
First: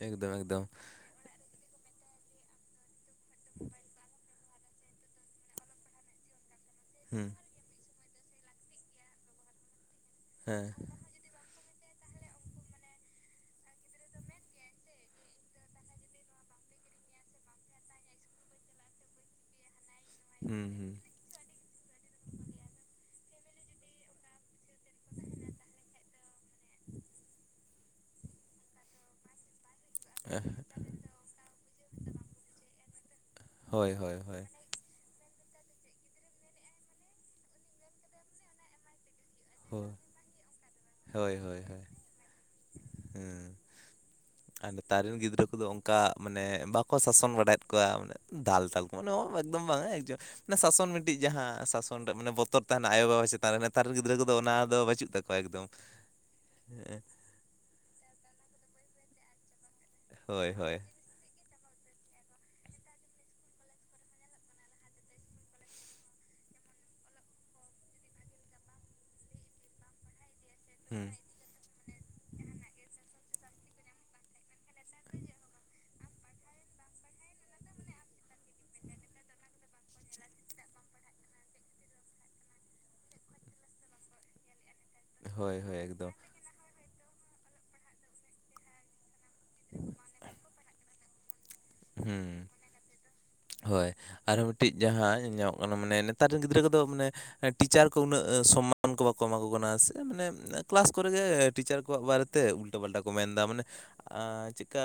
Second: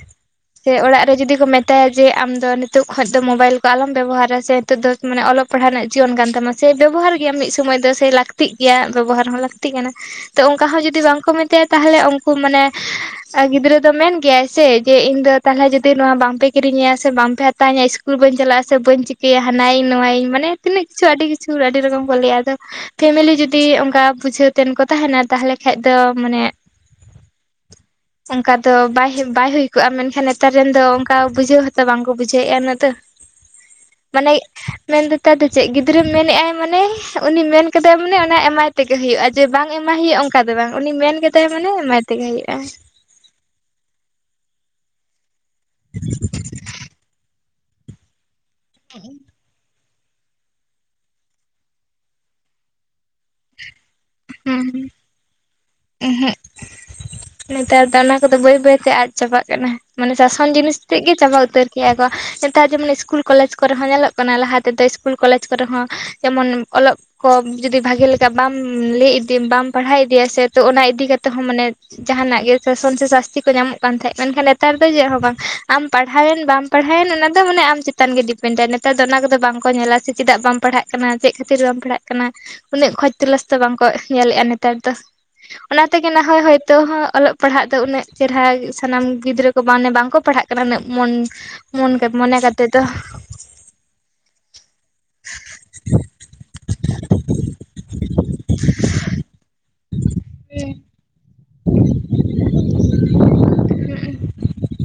ᱮᱠᱫᱚᱢ ᱮᱠᱫᱚᱢ ᱥᱮ ᱚᱲᱟᱜ ᱨᱮ ᱡᱩᱫᱤ ᱠᱚ ᱢᱮᱛ ᱢᱮᱛᱟᱭᱟ ᱡᱮ ᱟᱢᱫᱚ ᱱᱤᱛᱚᱜ ᱠᱷᱚᱡ ᱫᱚ ᱢᱳᱵᱟᱭᱤᱞ ᱠᱚ ᱟᱞᱚᱢ ᱵᱮᱵᱚᱦᱟᱨᱟ ᱥᱮ ᱱᱤᱛᱚᱜ ᱫᱚ ᱢᱟᱱᱮ ᱚᱞᱚᱜ ᱯᱟᱲᱦᱟᱜ ᱨᱮᱱᱟᱜ ᱡᱤᱭᱚᱱ ᱠᱟᱱ ᱛᱟᱢᱟ ᱥᱮ ᱵᱮᱵᱚ ᱜᱮᱭᱟ ᱦᱩᱸ ᱢᱤᱫ ᱥᱚᱢᱚᱭ ᱫᱚ ᱥᱮ ᱞᱟᱹᱠᱛᱤᱜ ᱜᱮᱭᱟ ᱵᱮᱵᱚᱦᱟᱨ ᱦᱚᱸ ᱞᱟᱹᱠᱛᱤ ᱠᱟᱱᱟ ᱛᱚ ᱚᱱᱠᱟ ᱦᱮᱸ ᱦᱚᱸ ᱡᱩᱫᱤ ᱵᱟᱝ ᱠᱚ ᱢᱮᱛ ᱭᱟ ᱛᱟᱦᱞᱮ ᱩᱱᱠᱩ ᱢᱟᱱᱮ ᱟᱨ ᱜᱤᱫᱽᱨᱟᱹ ᱫᱚ ᱢᱮᱱ ᱜᱮᱭᱟᱭ ᱥᱮ ᱡᱮ ᱤᱧ ᱫᱚ ᱛᱟᱦᱚᱞᱮ ᱡᱩᱫᱤ ᱱᱚᱣᱟ ᱵᱟᱝᱯᱮ ᱠᱤᱨᱤᱧᱟ ᱥᱮ ᱵᱟᱝᱯᱮ ᱦᱟᱛᱟᱣᱤᱧᱟᱹ ᱤᱥᱠ ᱠᱩᱞ ᱵᱟᱹᱧ ᱪᱟᱞᱟᱜᱼᱟ ᱥᱮ ᱵᱟᱧ ᱪᱤᱠᱟᱹᱭᱟ ᱦᱟᱱᱟᱭᱟᱧ ᱱᱚᱣᱟᱭᱟᱧ ᱢᱟᱱᱮ ᱦᱩᱸ ᱛᱤᱱᱟᱹᱜ ᱦᱩᱸ ᱠᱤᱪᱷᱩ ᱟᱹᱰᱤ ᱠᱤᱪᱷᱩ ᱟᱹᱰᱤ ᱨᱚᱠᱚᱢ ᱠᱚ ᱞᱟᱹᱭᱟ ᱟᱫᱚ ᱯᱷᱮᱢᱮᱞᱤ ᱡᱩᱫᱤ ᱚᱱᱠᱟ ᱵᱩᱡᱷᱟᱹ ᱛᱮᱱ ᱠᱚ ᱛᱟᱦᱮᱱᱟ ᱛᱟᱦᱞᱮ ᱠᱷᱟᱱ ᱫᱚ ᱢᱟᱱᱮ ᱚᱱᱠᱟ ᱫᱚ ᱵᱟᱭ ᱵᱟᱭ ᱦᱩᱭ ᱠᱚᱜᱼᱟ ᱢᱮᱱᱠᱷᱟᱱ ᱮᱦ, ᱱᱮᱛᱟᱨ ᱨᱮᱱ ᱫᱚ ᱚᱱᱠᱟ ᱵᱩᱡᱷᱟᱹᱣ ᱦᱚᱸᱛᱚ ᱵᱟᱝᱠᱚ ᱵᱩᱡᱷᱟᱹᱣᱮᱫᱼᱟ ᱩᱱᱟᱹᱜ ᱫᱚ ᱦᱳᱭ ᱦᱳᱭ ᱢᱟᱱᱮ ᱦᱳᱭ᱾ ᱢᱮᱱ ᱫᱟ ᱫᱚ ᱪᱮᱫ ᱜᱤᱫᱽᱨᱟᱹ ᱢᱮᱱᱫᱟᱭ ᱢᱟᱱᱮ ᱩᱱᱤ ᱢᱮᱱ ᱠᱟᱫᱟᱭ ᱢᱟᱱᱮ ᱚᱱᱟ ᱮᱢᱟᱭ ᱛᱮᱜᱮ ᱦᱩᱭᱩᱜᱼᱟ ᱡᱮ ᱵᱟᱝ ᱦᱳᱭ ᱮᱢᱟᱭ ᱦᱩᱭᱩᱜᱼᱟ ᱚᱱᱠᱟ ᱫᱚ ᱵᱟᱝ ᱩᱱᱤ ᱢᱮᱱ ᱠᱮᱫᱟᱭ ᱢᱟᱱᱮ ᱮᱢᱟᱭ ᱛᱮᱜᱮ ᱦᱩᱭᱩᱜᱼᱟ᱾ ᱦᱮᱸ ᱟᱫᱚ ᱛᱟᱨᱮᱱ ᱜᱤᱫᱽᱨᱟᱹ ᱠᱚᱫᱚ ᱚᱱᱠᱟ ᱢᱟᱱᱮ ᱵᱟᱠᱚ ᱥᱟᱥᱚᱱ ᱵᱟᱲᱟᱭᱮᱫ ᱠᱚᱣᱟ ᱢᱟᱱᱮ ᱫᱟᱞ ᱛᱟᱞ ᱠᱚ ᱢᱟᱱᱮ ᱮᱠᱫᱚᱢ ᱵᱟᱝᱟ ᱮᱠᱚᱢ ᱢᱮ ᱥᱟᱥᱚᱱ ᱢᱤᱫᱴᱤᱡ ᱡᱟᱦᱟᱸ ᱥᱟᱥᱚᱱ ᱨᱮ ᱢᱟᱱᱮ ᱵᱚᱛᱚᱨ ᱛᱟᱦᱮᱱᱟ ᱟᱭᱳᱼᱵᱟᱵᱟ ᱪᱮ ᱛᱟᱦᱞᱮ ᱱᱮᱛᱟᱨ ᱨᱮᱱ ᱜᱤᱫᱽᱨᱟᱹ ᱠᱚᱫᱚ ᱚᱱᱟ ᱫᱚ ᱵᱟᱹᱪᱩᱜ ᱛᱟᱠᱚᱣᱟ ᱮᱠᱫᱚᱢ ᱮᱸ ᱦᱮᱜ ᱦᱮᱸ᱾ ᱱᱮᱛᱟᱨ ᱫᱚ ᱚᱱᱟ ᱠᱚᱫᱚ ᱵᱟᱹᱭ ᱵᱟᱹᱭᱛᱮ ᱟᱫ ᱪᱟᱵᱟᱜ ᱠᱟᱱᱟ ᱢᱟᱱᱮ ᱦᱳᱭ ᱥᱟᱥᱚᱱ ᱡᱤᱱᱤᱥ ᱦᱳᱭ ᱛᱮᱫ ᱜᱮ ᱪᱟᱵᱟ ᱩᱛᱟᱹᱨ ᱠᱮᱜ-ᱟ ᱠᱚ, ᱱᱮᱛᱟᱨ ᱡᱮᱢᱚᱱ ᱤᱥᱠᱩᱞ ᱠᱚᱞᱮᱡᱽ ᱠᱚᱨᱮ ᱦᱚᱸ ᱧᱮᱞᱚᱜ ᱠᱟᱱᱟ ᱞᱟᱦᱟ ᱛᱮᱫᱚ ᱤᱥᱠᱩᱞ ᱠᱚᱞᱮᱡᱽ ᱠᱚᱨᱮ ᱦᱚᱸ ᱡᱮᱢᱚᱱ ᱚᱞᱚᱜ ᱠᱚ ᱡᱩᱫᱤ ᱵᱷᱟᱜᱤ ᱞᱮᱠᱟ ᱵᱟᱢ ᱞᱟᱹᱭ ᱤᱫᱤ ᱵᱟᱢ ᱯᱟᱲᱦᱟᱣ ᱤᱫᱤᱭᱟ ᱥᱮ ᱛᱚ ᱚᱱᱟ ᱦᱩᱸ ᱤᱫᱤ ᱠᱟᱛᱮ ᱢᱟᱱᱮ ᱡᱟᱦᱟᱱᱟᱜ ᱜᱮ ᱥᱟᱥᱚᱱ ᱥᱮ ᱥᱟᱥᱛᱤ ᱠᱚ ᱧᱟᱢᱚᱜ ᱠᱟᱱ ᱛᱟᱦᱮᱸᱫ ᱢᱮᱱᱠᱷᱟᱱ ᱱᱮᱛᱟᱨ ᱫᱚ ᱪᱮᱫ ᱦᱚᱸ ᱵᱟᱝ, ᱟᱢ ᱯᱟᱲᱦᱟᱣ ᱮᱱ ᱵᱟᱢ ᱯᱟᱲᱦᱟᱣᱮᱱ ᱚᱱᱟᱫᱚ ᱢᱟᱱᱮ ᱟᱢ ᱪᱮᱛᱟᱱ ᱜᱮ ᱰᱤᱯᱮᱱᱰ ᱟᱭ, ᱱᱮᱛᱟᱨ ᱫᱚ ᱚᱱᱟ ᱵᱟᱝᱠᱚ ᱧᱮᱞᱟ ᱥᱮ ᱪᱮᱫᱟᱜ ᱵᱟᱢ ᱯᱟᱲᱦᱟᱜ ᱠᱟᱱᱟ ᱪᱮᱫ ᱠᱷᱟᱹᱛᱤᱨ ᱵᱟᱢ ᱯᱟᱲᱦᱟᱜ ᱠᱟᱱᱟ, ᱩᱱᱟᱹᱜ ᱠᱷᱚᱡᱽ ᱛᱚᱞᱟᱥ ᱫᱚ ᱵᱟᱝᱠᱚ ᱧᱮᱞᱮᱫᱼᱟ ᱱᱮᱛᱟᱨ ᱫᱚ᱾ ᱦᱳᱭ ᱦᱳᱭ ᱚᱱᱟ ᱛᱮᱜᱮ ᱮᱠᱫᱚᱢ ᱱᱟᱦᱚᱭ ᱦᱳᱭᱛᱳ ᱦᱚᱸ ᱚᱞᱚᱜ ᱯᱟᱲᱦᱟᱜ ᱫᱚ ᱩᱱᱟᱹᱜ ᱪᱮᱦᱨᱟ ᱥᱟᱱᱟᱢ ᱜᱤᱫᱽᱨᱟᱹ ᱠᱚ ᱢᱟᱱᱮ ᱵᱟᱝᱠᱚ ᱯᱟᱲᱦᱟᱜ ᱠᱟᱱᱟ ᱩᱱᱟᱹᱜ ᱢᱚ ᱢᱚᱱ ᱦᱩᱸ ᱢᱚᱱᱮ ᱠᱟᱛᱮ ᱫᱚ᱾ ᱦᱳᱭ᱾ ᱟᱨᱦᱚᱸ ᱢᱤᱫᱴᱤᱡ ᱡᱟᱦᱟᱸ ᱧᱮᱞ ᱧᱟᱢᱚᱜ ᱠᱟᱱᱟ ᱢᱟᱱᱮ ᱱᱮᱛᱟᱨ ᱨᱮᱱ ᱜᱤᱫᱽᱨᱟᱹ ᱠᱚᱫᱚ ᱢᱟᱱᱮ ᱮᱸ ᱴᱤᱪᱟᱨ ᱠᱚ ᱩᱱᱟᱹᱜ ᱥᱚᱱᱢᱟᱱ ᱠᱚ ᱵᱟᱠᱚ ᱮᱢᱟ ᱠᱚ ᱠᱟᱱᱟ, ᱥᱮ ᱢᱟᱱᱮ ᱠᱮᱞᱟᱥ ᱠᱚᱨᱮ ᱜᱮ ᱴᱤᱪᱟᱨ ᱠᱚᱣᱟᱜ ᱵᱟᱨᱮᱛᱮ ᱩᱞᱴᱟᱹ ᱯᱟᱞᱴᱟ ᱠᱚ ᱢᱮᱱᱫᱟ ᱢᱟᱱᱮ ᱟᱸ ᱪᱮᱫᱠᱟᱼᱼ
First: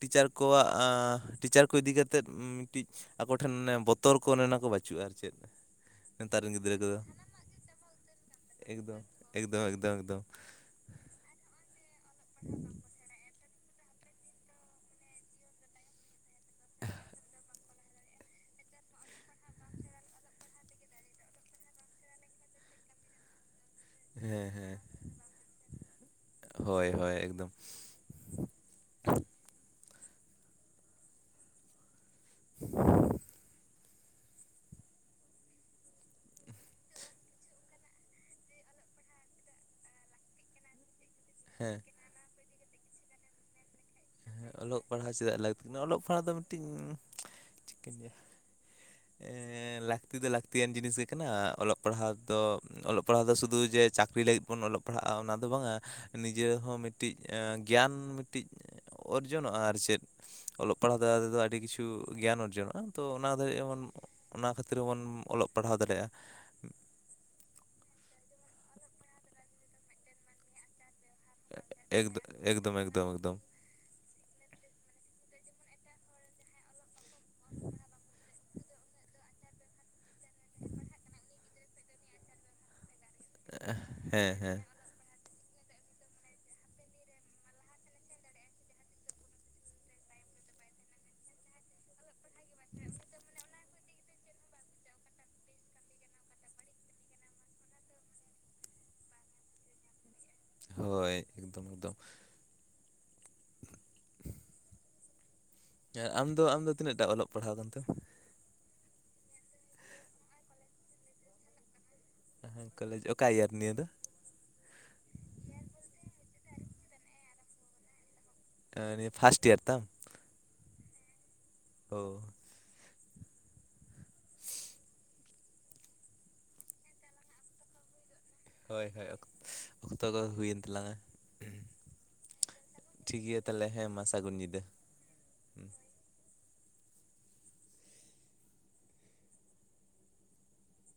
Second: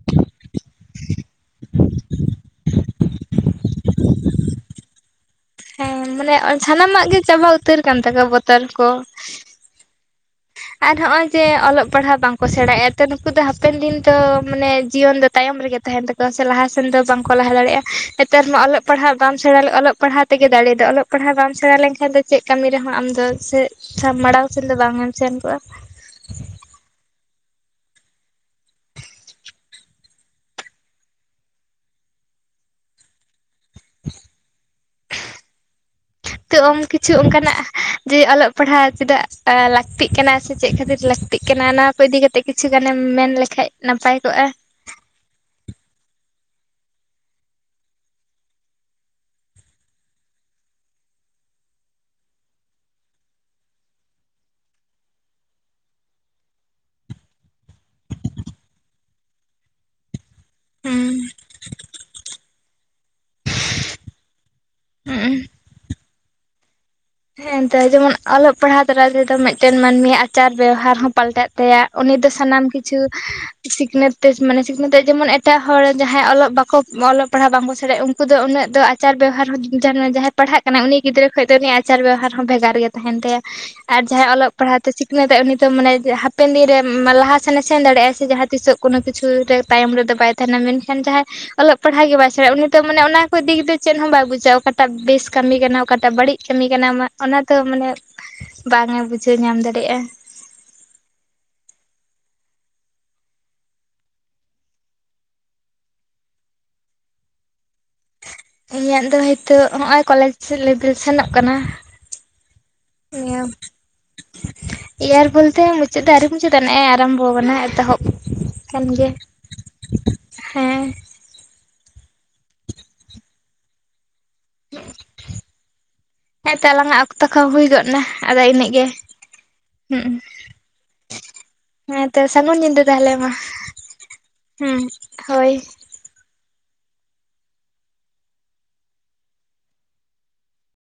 ᱴᱤᱪᱟᱨ ᱠᱚᱣᱟᱜ ᱟᱸᱻ ᱴᱤᱪᱟᱨ ᱠᱚ ᱤᱫᱤ ᱠᱟᱛᱮᱫ ᱢᱤᱫᱴᱤᱡ ᱟᱠᱚᱴᱷᱮᱱ ᱚᱱᱮ ᱵᱚᱛᱚᱨ ᱠᱚ ᱚᱱᱮ ᱚᱱᱟ ᱠᱚ ᱵᱟᱪ ᱪᱩᱜᱼᱟ ᱟᱨ ᱪᱮᱫ᱾ ᱦᱮᱸ ᱢᱟᱱᱮ ᱱᱮᱛᱟᱨ ᱨᱮᱱ ᱜᱤᱫᱽᱨᱟᱹ ᱠᱚᱫᱚ ᱥᱟᱱᱟᱢᱟᱜ ᱜᱮ ᱪᱟᱵᱟ ᱩᱛᱟᱹᱨ ᱠᱟᱱ ᱛᱟᱠᱚᱣᱟ ᱵᱚᱛᱚᱨ ᱠᱚ᱾ ᱫᱚᱢ ᱮᱠᱫᱚᱢ ᱮᱠᱫᱚᱢ᱾ ᱟᱨ ᱦᱚᱸᱜ-ᱚᱭ ᱡᱮ ᱚᱞᱚᱜ ᱯᱟᱲᱦᱟᱜ ᱵᱟᱝᱠᱚ ᱥᱮᱬᱟᱭᱮᱫᱼᱟ ᱛᱚ ᱱᱩᱠᱩ ᱫᱚ ᱦᱟᱼᱼ ᱯᱮᱱ ᱫᱤᱱ ᱫᱚ ᱢᱟᱱᱮ ᱡᱤᱭᱚᱱ ᱫᱚ ᱛᱟᱭᱚᱢ ᱨᱮᱜᱮ ᱛᱟᱦᱮᱱ ᱛᱟᱠᱚᱣᱟ ᱥᱮ ᱞᱟᱦᱟ ᱥᱮᱱ ᱫᱚ ᱵᱟᱝᱠᱚ ᱞᱟᱦᱟ ᱫᱟᱲᱮᱭᱟᱜᱼᱟ᱾ ᱱᱮᱛᱟᱨ ᱢᱟ ᱚᱞᱚᱜ ᱯᱟᱲᱦᱟᱜ ᱵᱟᱢ ᱥᱮᱬᱟ ᱚᱞᱚᱜ ᱯᱟᱲᱦᱟᱣ ᱛᱮᱜᱮ ᱫᱟᱲᱮ ᱫᱚ, ᱚᱞᱚᱜ ᱯᱟᱲᱦᱟᱜ ᱵᱟᱢ ᱥᱮᱬᱟ ᱞᱮᱱᱠᱷᱟᱱ ᱫᱚ ᱪᱮᱫ ᱠᱟᱹᱢᱤ ᱨᱮᱦᱚᱸ ᱟᱢ ᱫᱚ ᱥᱮ ᱥᱟ ᱦᱮᱸ ᱢᱲᱟᱝ ᱥᱮᱱ ᱫᱚ ᱦᱮᱸ ᱵᱟᱝ ᱮᱢ ᱥᱮᱱ ᱠᱚᱜᱼᱟ ᱦᱳᱭ ᱦᱳᱭ ᱮᱠᱫᱚᱢ᱾ <inaudible> ᱛᱚ ᱚᱢ ᱠᱤᱪᱷᱩ ᱚᱱᱠᱟᱱᱟᱜᱼᱼ ᱡᱮ ᱚᱞᱚᱜ ᱯᱟᱲᱦᱟᱣ ᱪᱮᱫᱟᱜ ᱞᱟᱹᱠᱛᱤᱜ ᱠᱟᱱᱟ ᱥᱮ ᱪᱮᱫ ᱠᱷᱟᱹᱛᱤᱨ ᱞᱟᱹᱠᱛᱤᱜ ᱠᱟᱱᱟ ᱦᱮᱸ ᱚᱱᱟ ᱠᱚ ᱤᱫᱤ ᱠᱟᱛᱮ ᱠᱤᱪᱷᱩ ᱜᱟᱱᱮᱢ ᱢᱮᱱ ᱞᱮᱠᱷᱟᱡ ᱱᱟᱯᱟᱭ ᱠᱚᱜᱼᱟ ᱚᱞᱚᱜ ᱯᱟᱲᱦᱟᱣ ᱪᱮᱫᱟᱜ ᱞᱟᱹᱠᱛᱤ ᱚᱞᱚᱜ ᱯᱟᱲᱦᱟᱜ ᱫᱚ ᱢᱤᱫᱴᱤᱱ ᱪᱤᱠᱟᱹᱧ ᱞᱟᱭᱟᱹ ᱮᱸᱻᱞᱟᱹᱠᱛᱤ ᱫᱚ ᱞᱟᱹᱠᱛᱤᱭᱟᱱ ᱡᱤᱱᱤᱥ ᱜᱮ ᱮ ᱠᱟᱱᱟ ᱚᱞᱚᱜ ᱯᱟᱲᱦᱟᱜ ᱫᱚ ᱚᱞᱚᱜ ᱯᱟᱲᱦᱟᱜ ᱫᱚ ᱥᱩᱫᱩ ᱡᱮ ᱪᱟᱹᱠᱨᱤ ᱞᱟᱜᱤᱫ ᱵᱚᱱ ᱚᱞᱚᱜ ᱯᱟᱲᱦᱟᱜᱼᱟ ᱚᱱᱟ ᱫᱚ ᱵᱟᱝᱟ, ᱱᱤᱡᱮ ᱦᱚᱸ ᱢᱤᱫᱴᱤᱡ ᱜᱮᱭᱟᱱ ᱢᱤᱫᱴᱤᱡ ᱚᱨᱡᱚᱱᱚᱜᱼᱟ ᱟᱨ ᱪᱮᱫ᱾ ᱚᱞᱚᱜ ᱯᱟᱲᱦᱟᱜ ᱫᱟᱨᱟᱭ ᱛᱮᱫᱚ ᱟᱹᱰᱤ ᱠᱤᱪᱷᱩ ᱜᱮᱭᱟᱱ ᱚᱨᱡᱚᱱᱚᱜᱼᱟ ᱛᱚ ᱚᱱᱟ ᱫᱚ ᱡᱮᱢᱚᱱ ᱚᱱᱟ ᱠᱷᱟᱹᱛᱤᱨ ᱵᱚᱱ ᱚᱞᱚᱜ ᱯᱟᱲᱦᱟᱣ ᱫᱟᱲᱮᱭᱟᱜᱼᱟ᱾ ᱦᱮᱸ ᱫᱚ ᱡᱮᱢᱚᱱ ᱚᱞᱚᱜ ᱯᱟᱲᱦᱟᱣ ᱫᱟᱨᱟᱭ ᱛᱮᱫᱚ ᱢᱤᱫᱴᱮᱱ ᱢᱟᱹᱱᱢᱤᱭᱟᱜ ᱟᱪᱟᱨ ᱵᱮᱣᱦᱟᱨ ᱦᱚᱸ ᱯᱟᱞᱴᱟᱜ ᱛᱟᱭᱟ, ᱩᱱᱤ ᱮᱠᱫᱚᱢ ᱫᱚ ᱥᱟᱱᱟᱢ ᱮᱠᱫᱚᱢ ᱠᱤᱪᱷᱩ ᱮᱠᱫᱚᱢ ᱮᱠᱫᱚᱢ ᱥᱤᱠᱷᱱᱟᱹᱛ ᱢᱟᱱᱮ ᱥᱤᱠᱷᱱᱟᱹᱛ ᱡᱮᱢᱚᱱ ᱮᱴᱟᱜ ᱦᱚᱲ ᱡᱟᱦᱟᱸᱭ ᱚᱞᱚᱜ ᱵᱟᱠᱚ ᱚᱞᱚᱜ ᱯᱟᱲᱦᱟᱜ ᱵᱟᱝᱠᱚ ᱥᱮᱬᱟᱭᱼᱟ, ᱩᱱᱠᱩ ᱫᱚ ᱩᱱᱟᱹᱜ ᱫᱚ ᱟᱪᱟᱨ ᱵᱮᱵᱦᱟᱨ ᱡᱟᱦᱟᱸᱭ ᱯᱟᱲᱦᱟᱜ ᱠᱟᱱᱟᱭ ᱩᱱᱤ ᱜᱤᱫᱽᱨᱟᱹ ᱠᱷᱚᱱ ᱫᱚ ᱟᱪᱟᱨ ᱵᱮᱵᱦᱟᱨ ᱦᱚᱸ ᱵᱷᱮᱜᱟᱨ ᱜᱮ ᱛᱟᱦᱮᱱ ᱛᱟᱭᱟ, ᱟᱨ ᱦᱮᱸ ᱡᱟᱦᱟᱸᱭ ᱚᱞᱚᱜ ᱦᱮᱸ ᱯᱟᱲᱦᱟᱜ ᱛᱚ ᱥᱤᱠᱷᱱᱟᱹᱛ ᱩᱱᱤ ᱛᱚ ᱢᱟᱱᱮ ᱦᱟᱯᱮᱱ ᱫᱤᱱ ᱨᱮ ᱞᱟᱦᱟᱥᱮᱱᱮ ᱥᱮᱱ ᱫᱟᱲᱮᱭᱟᱜᱟᱭ ᱥᱮ ᱡᱟᱦᱟᱸ ᱛᱤᱥ ᱠᱳᱱᱳ ᱠᱤᱪᱷᱩ ᱨᱮ ᱛᱟᱭᱚᱢ ᱨᱮᱫᱚ ᱵᱟᱭ ᱛᱟᱦᱮᱱᱟ, ᱢᱮᱱᱠᱷᱟᱱ ᱡᱟᱦᱟᱸᱭ ᱚᱞᱚᱜ ᱯᱟᱲᱦᱟᱜ ᱜᱮ ᱵᱟᱭ ᱛᱚ ᱩᱱᱤ ᱫᱚᱚᱴ ᱢᱟᱱᱮ ᱚᱱᱟ ᱠᱚ ᱫᱤᱠ ᱫᱚ ᱪᱮᱫ ᱦᱚᱸ ᱵᱟᱭ ᱵᱩᱡᱟ ᱚᱠᱟᱴᱟᱜ ᱵᱮᱥ ᱠᱟᱹᱢᱤ ᱠᱟᱱᱟ ᱚᱠᱟᱴᱟᱜ ᱵᱟᱹᱲᱤᱡ ᱠᱟᱹᱢᱤ ᱠᱟᱱᱟᱢᱟ ᱚᱱᱟ ᱫᱚ ᱢᱟᱱᱮ ᱵᱟᱝ ᱮ ᱵᱩᱡᱷᱟᱹᱣ ᱧᱟᱢ ᱫᱟᱲᱮᱭᱟᱜᱼᱟ᱾ ᱦᱳᱭ ᱮᱠᱫᱚᱢ ᱮᱠᱫᱚᱢ᱾ <inaudible> ᱟᱨ ᱟᱢᱫᱚ ᱟᱢᱫᱚ ᱛᱤᱱᱟᱹᱜᱴᱟ ᱚᱞᱚᱜ ᱯᱟᱲᱦᱟᱣ ᱠᱟᱱ ᱛᱮᱢ? ᱤᱧᱟᱹᱜ ᱫᱚ ᱱᱤᱛᱚᱜ ᱱᱚᱜᱼᱚᱭ ᱠᱚᱞᱮᱡᱽ ᱞᱮᱵᱮᱞ ᱥᱮᱱᱚᱜ ᱠᱟᱱᱟ᱾ ᱦᱮ ᱠᱚᱞᱮᱡᱽ ᱚᱠᱟ ᱭᱟ ᱱᱤᱭᱟᱹ ᱫᱚ? ᱮᱭᱟᱨ ᱵᱚᱞᱛᱮ ᱢᱩᱪᱟᱹᱫ ᱫᱚ ᱟᱹᱣᱨᱤ ᱢᱩᱪᱟᱹᱫᱱᱟᱜᱼ ᱮ ᱟᱨᱟᱢᱵᱚ ᱟᱠᱟᱱᱟ ᱮᱛᱚᱦᱚᱵ᱾ ᱟᱠᱟᱱ ᱮᱸ ᱜᱮᱭᱟ ᱱᱤᱭᱟᱹ ᱯᱷᱟᱥᱴ ᱤᱭᱟᱨ ᱛᱟᱢ? ᱦᱮᱸ ᱚᱸ ᱦᱮᱸᱛᱚ ᱟᱞᱟᱝᱼᱟᱜ ᱚᱠᱛᱚ ᱠᱚᱸ ᱦᱩᱭ ᱜᱚᱫ ᱮᱱᱟ ᱟᱫᱚ ᱤᱱᱟᱹᱜ ᱜᱮ ᱦᱳᱭ ᱦᱳᱭ ᱦᱩᱸ ᱚᱠᱛᱚ ᱫᱚ ᱦᱩᱭᱮᱱ ᱛᱟᱞᱟᱝ-ᱟ ᱦᱮᱸ ᱛᱚ ᱥᱟᱹᱜᱩᱱ ᱧᱤᱫᱟᱹ ᱾ ᱛᱟᱦᱚᱞᱮ ᱴᱷᱤᱠ ᱢᱟ ᱜᱮᱭᱟ ᱛᱟᱦᱞᱮ ᱦᱮᱸ ᱢᱟ ᱥᱟᱹᱜᱩᱱ ᱧᱤᱫᱟᱹ ᱦᱮᱸ ᱦᱳᱭ